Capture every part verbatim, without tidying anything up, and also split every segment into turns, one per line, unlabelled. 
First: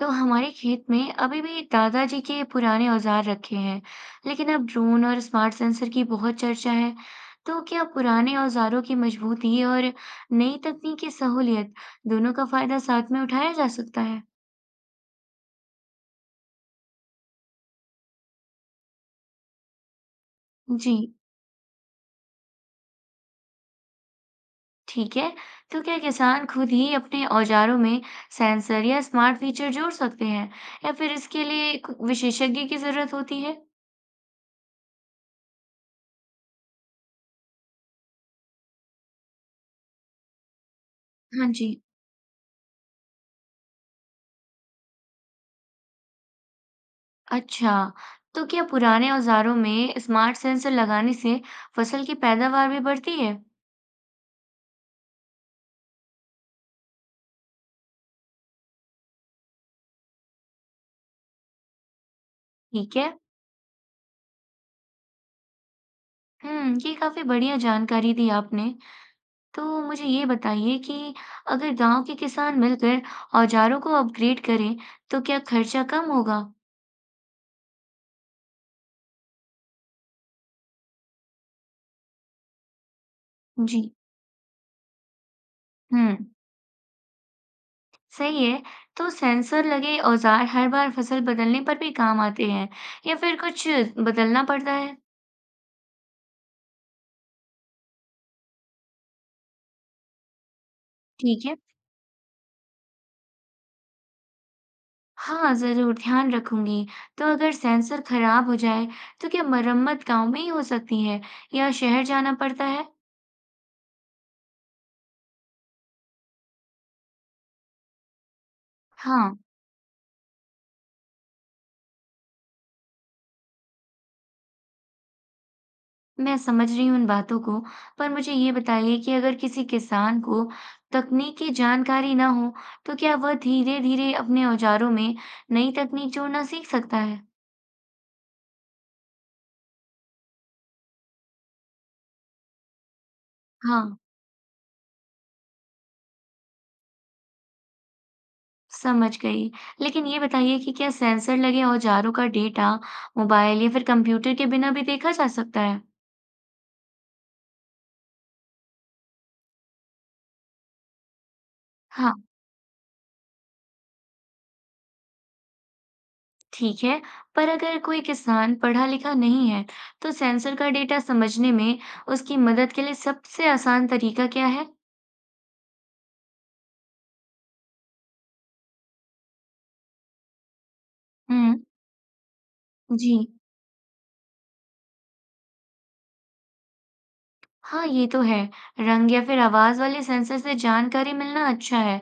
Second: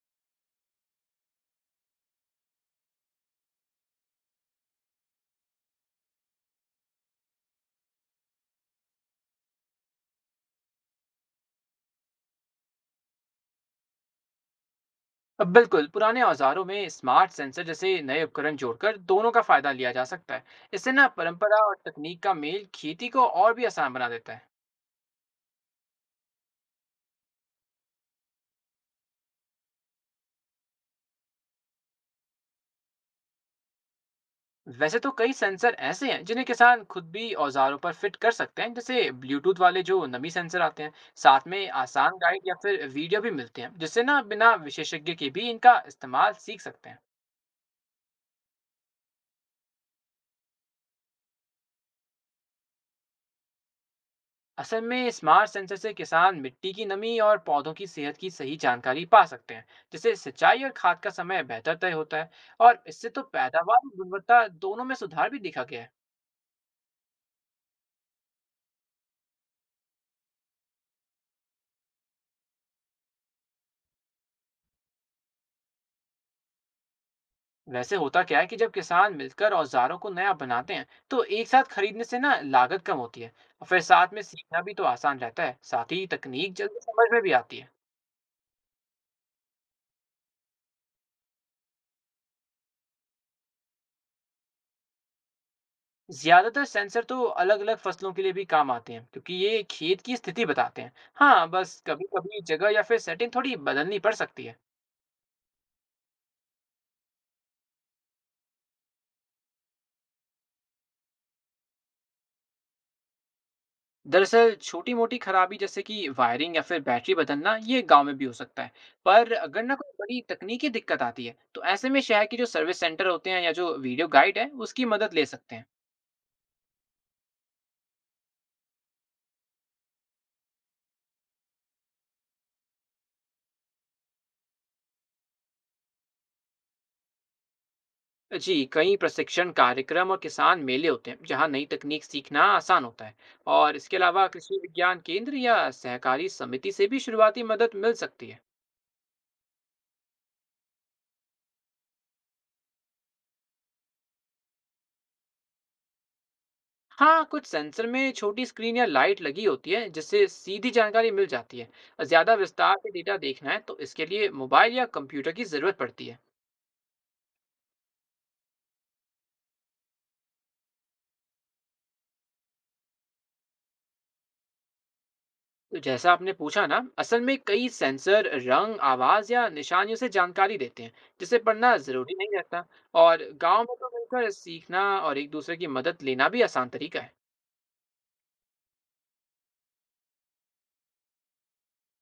तो हमारे खेत में अभी भी दादाजी के पुराने औजार रखे हैं, लेकिन अब ड्रोन और स्मार्ट सेंसर की बहुत चर्चा है। तो क्या पुराने औजारों की मजबूती और नई तकनीक की सहूलियत दोनों का फायदा साथ में उठाया जा सकता है?
अब बिल्कुल पुराने औजारों में स्मार्ट सेंसर जैसे नए उपकरण जोड़कर दोनों का फायदा लिया जा सकता है। इससे
जी,
ना परंपरा और तकनीक का मेल खेती को और भी आसान बना देता है।
ठीक है। तो क्या किसान खुद ही अपने औजारों में सेंसर या स्मार्ट फीचर जोड़ सकते हैं, या फिर इसके लिए कु- विशेषज्ञ की जरूरत होती है?
वैसे तो कई सेंसर ऐसे हैं जिन्हें किसान खुद भी औजारों पर फिट कर सकते हैं, जैसे ब्लूटूथ वाले जो नमी सेंसर आते हैं। साथ
हाँ
में
जी,
आसान गाइड या फिर वीडियो भी मिलते हैं, जिससे ना बिना विशेषज्ञ के भी इनका इस्तेमाल सीख सकते हैं।
अच्छा, तो क्या पुराने औजारों में स्मार्ट सेंसर लगाने से फसल की पैदावार भी बढ़ती है?
असल में स्मार्ट सेंसर से किसान मिट्टी की नमी और पौधों की सेहत की सही जानकारी पा सकते हैं, जिससे सिंचाई और खाद का समय बेहतर तय होता है। और
ठीक
इससे
है।
तो पैदावार और गुणवत्ता दोनों में सुधार भी देखा गया है।
हम्म, ये काफी बढ़िया जानकारी दी आपने। तो मुझे ये बताइए कि अगर गांव के किसान मिलकर औजारों को अपग्रेड करें, तो क्या खर्चा कम होगा?
वैसे होता क्या है कि जब किसान मिलकर औजारों को नया बनाते हैं, तो एक साथ खरीदने से ना लागत कम होती है। और फिर
जी।
साथ में सीखना भी तो आसान रहता है, साथ ही
हम्म,
तकनीक जल्दी समझ में भी आती है।
सही है। तो सेंसर लगे औजार हर बार फसल बदलने पर भी काम आते हैं, या फिर कुछ बदलना पड़ता है?
ज्यादातर सेंसर तो अलग अलग फसलों के लिए भी काम आते हैं, क्योंकि ये खेत की स्थिति बताते हैं।
ठीक
हाँ,
है।
बस कभी कभी जगह या फिर सेटिंग थोड़ी बदलनी पड़ सकती है।
हाँ, ज़रूर ध्यान रखूंगी। तो अगर सेंसर खराब हो जाए, तो क्या मरम्मत गांव में ही हो सकती है या शहर जाना पड़ता है?
दरअसल छोटी मोटी खराबी जैसे कि वायरिंग या फिर बैटरी बदलना ये गांव में भी हो सकता है।
हाँ,
पर अगर ना कोई बड़ी तकनीकी दिक्कत आती है, तो ऐसे में शहर के जो सर्विस सेंटर होते हैं या जो वीडियो गाइड है उसकी मदद ले सकते हैं।
मैं समझ रही हूँ इन बातों को, पर मुझे ये बताइए कि अगर किसी किसान को तकनीक की जानकारी ना हो, तो क्या वह धीरे-धीरे अपने औजारों में नई तकनीक जोड़ना सीख सकता है?
जी, कई प्रशिक्षण कार्यक्रम और किसान मेले होते हैं जहां नई तकनीक सीखना आसान होता है। और
हाँ,
इसके अलावा कृषि विज्ञान केंद्र या सहकारी समिति से भी शुरुआती मदद मिल सकती है।
समझ गई। लेकिन ये बताइए कि क्या सेंसर लगे औजारों का डेटा मोबाइल या फिर कंप्यूटर के बिना भी देखा जा सकता है?
हाँ, कुछ सेंसर में छोटी स्क्रीन या लाइट लगी होती है जिससे सीधी जानकारी मिल जाती है।
हाँ।
ज़्यादा विस्तार से डेटा देखना है तो इसके लिए मोबाइल या कंप्यूटर की ज़रूरत पड़ती है।
ठीक है। पर अगर कोई किसान पढ़ा लिखा नहीं है, तो सेंसर का डेटा समझने में उसकी मदद के लिए सबसे आसान तरीका क्या है?
तो जैसा आपने पूछा ना, असल में कई सेंसर रंग आवाज या निशानियों से जानकारी देते हैं, जिसे
हम्म,
पढ़ना जरूरी नहीं रहता।
जी।
और गांव में तो मिलकर सीखना और एक दूसरे की मदद लेना भी आसान तरीका है।
हाँ, ये तो है। रंग या फिर आवाज वाले सेंसर से जानकारी मिलना अच्छा है।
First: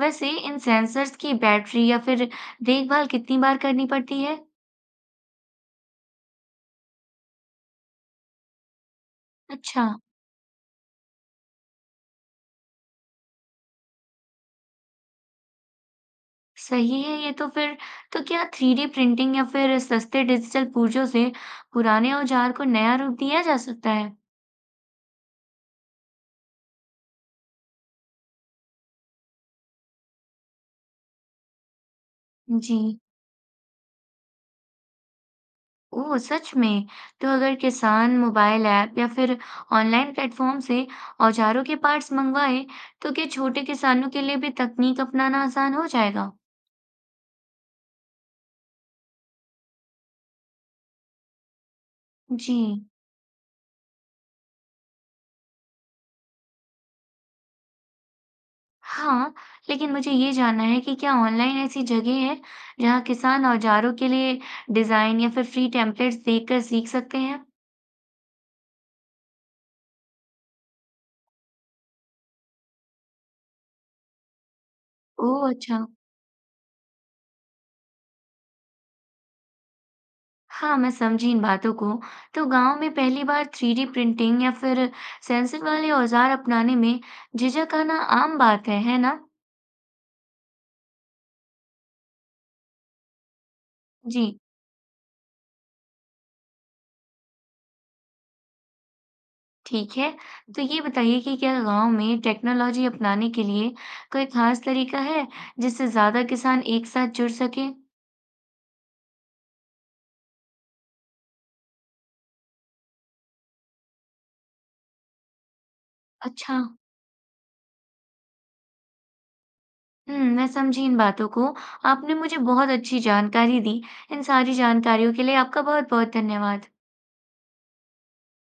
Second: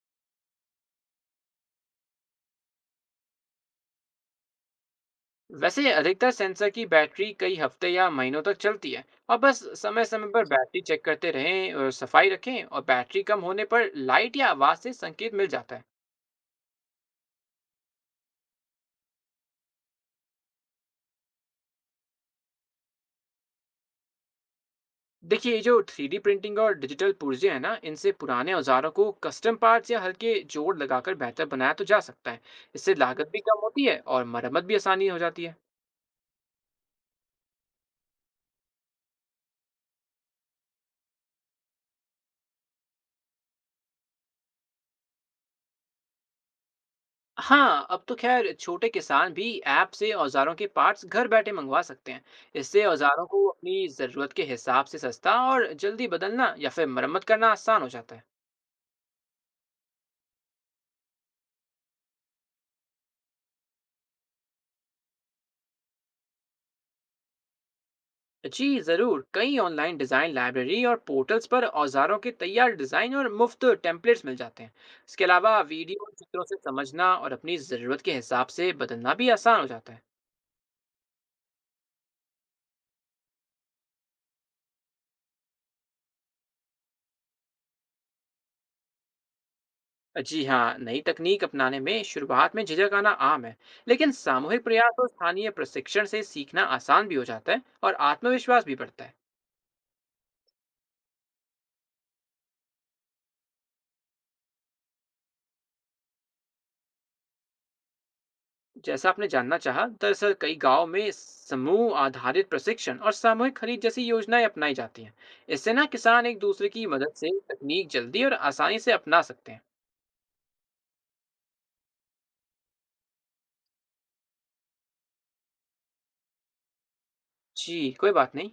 वैसे इन सेंसर्स की बैटरी या फिर देखभाल कितनी बार करनी पड़ती है?
वैसे अधिकतर सेंसर की बैटरी कई हफ्ते या महीनों तक चलती है। और बस
अच्छा,
समय समय पर बैटरी चेक करते रहें और सफाई रखें, और बैटरी कम होने पर लाइट या आवाज से संकेत मिल जाता है।
सही है ये तो। फिर तो क्या थ्री डी प्रिंटिंग या फिर सस्ते डिजिटल पुर्जों से पुराने औजार को नया रूप दिया जा सकता है?
देखिए ये जो थ्री डी प्रिंटिंग और डिजिटल पुर्जे हैं ना, इनसे पुराने औजारों को कस्टम पार्ट्स या हल्के जोड़ लगाकर बेहतर बनाया तो जा सकता है।
जी।
इससे लागत भी कम होती है और मरम्मत भी आसानी हो जाती है।
ओह! सच में? तो अगर किसान मोबाइल ऐप या फिर ऑनलाइन प्लेटफ़ॉर्म से औजारों के पार्ट्स मँगवाएँ, तो क्या छोटे किसानों के लिए भी तकनीक अपनाना आसान हो जाएगा?
हाँ, अब तो खैर छोटे किसान भी ऐप से औजारों के पार्ट्स घर बैठे मंगवा सकते हैं।
जी।
इससे औजारों को अपनी ज़रूरत के हिसाब से सस्ता और जल्दी बदलना या फिर मरम्मत करना आसान हो जाता है।
हाँ, लेकिन मुझे ये जानना है कि क्या ऑनलाइन ऐसी जगह है, जहाँ किसान औजारों के लिए डिज़ाइन या फिर फ्री टेम्पलेट्स देखकर सीख सकते हैं?
जी ज़रूर, कई ऑनलाइन डिज़ाइन लाइब्रेरी और पोर्टल्स पर औजारों के तैयार डिज़ाइन और मुफ्त टेम्पलेट्स मिल जाते हैं। इसके
ओह!
अलावा
अच्छा।
वीडियो और चित्रों से समझना और अपनी ज़रूरत के हिसाब से बदलना भी आसान हो जाता है।
हाँ, मैं समझी इन बातों को। तो गाँव में पहली बार थ्री डी प्रिंटिंग या फिर सेंसर वाले औज़ार अपनाने में झिझक आना आम बात है, है ना?
जी हाँ, नई तकनीक अपनाने में शुरुआत में झिझक आना आम है। लेकिन
जी,
सामूहिक प्रयास और स्थानीय प्रशिक्षण से सीखना आसान भी हो जाता है और आत्मविश्वास भी बढ़ता है।
ठीक है। तो ये बताइए कि क्या गाँव में टेक्नोलॉजी अपनाने के लिए कोई ख़ास तरीका है, जिससे ज़्यादा किसान एक साथ जुड़ सकें?
जैसा आपने जानना चाहा, दरअसल कई गांव में समूह आधारित प्रशिक्षण और सामूहिक खरीद जैसी योजनाएं अपनाई जाती हैं। इससे ना किसान एक
अच्छा।
दूसरे की मदद से तकनीक जल्दी और आसानी से अपना सकते हैं।
हुँ, मैं समझी इन बातों को। आपने मुझे बहुत अच्छी जानकारी दी। इन सारी जानकारियों के लिए आपका बहुत-बहुत धन्यवाद।
जी, कोई बात नहीं।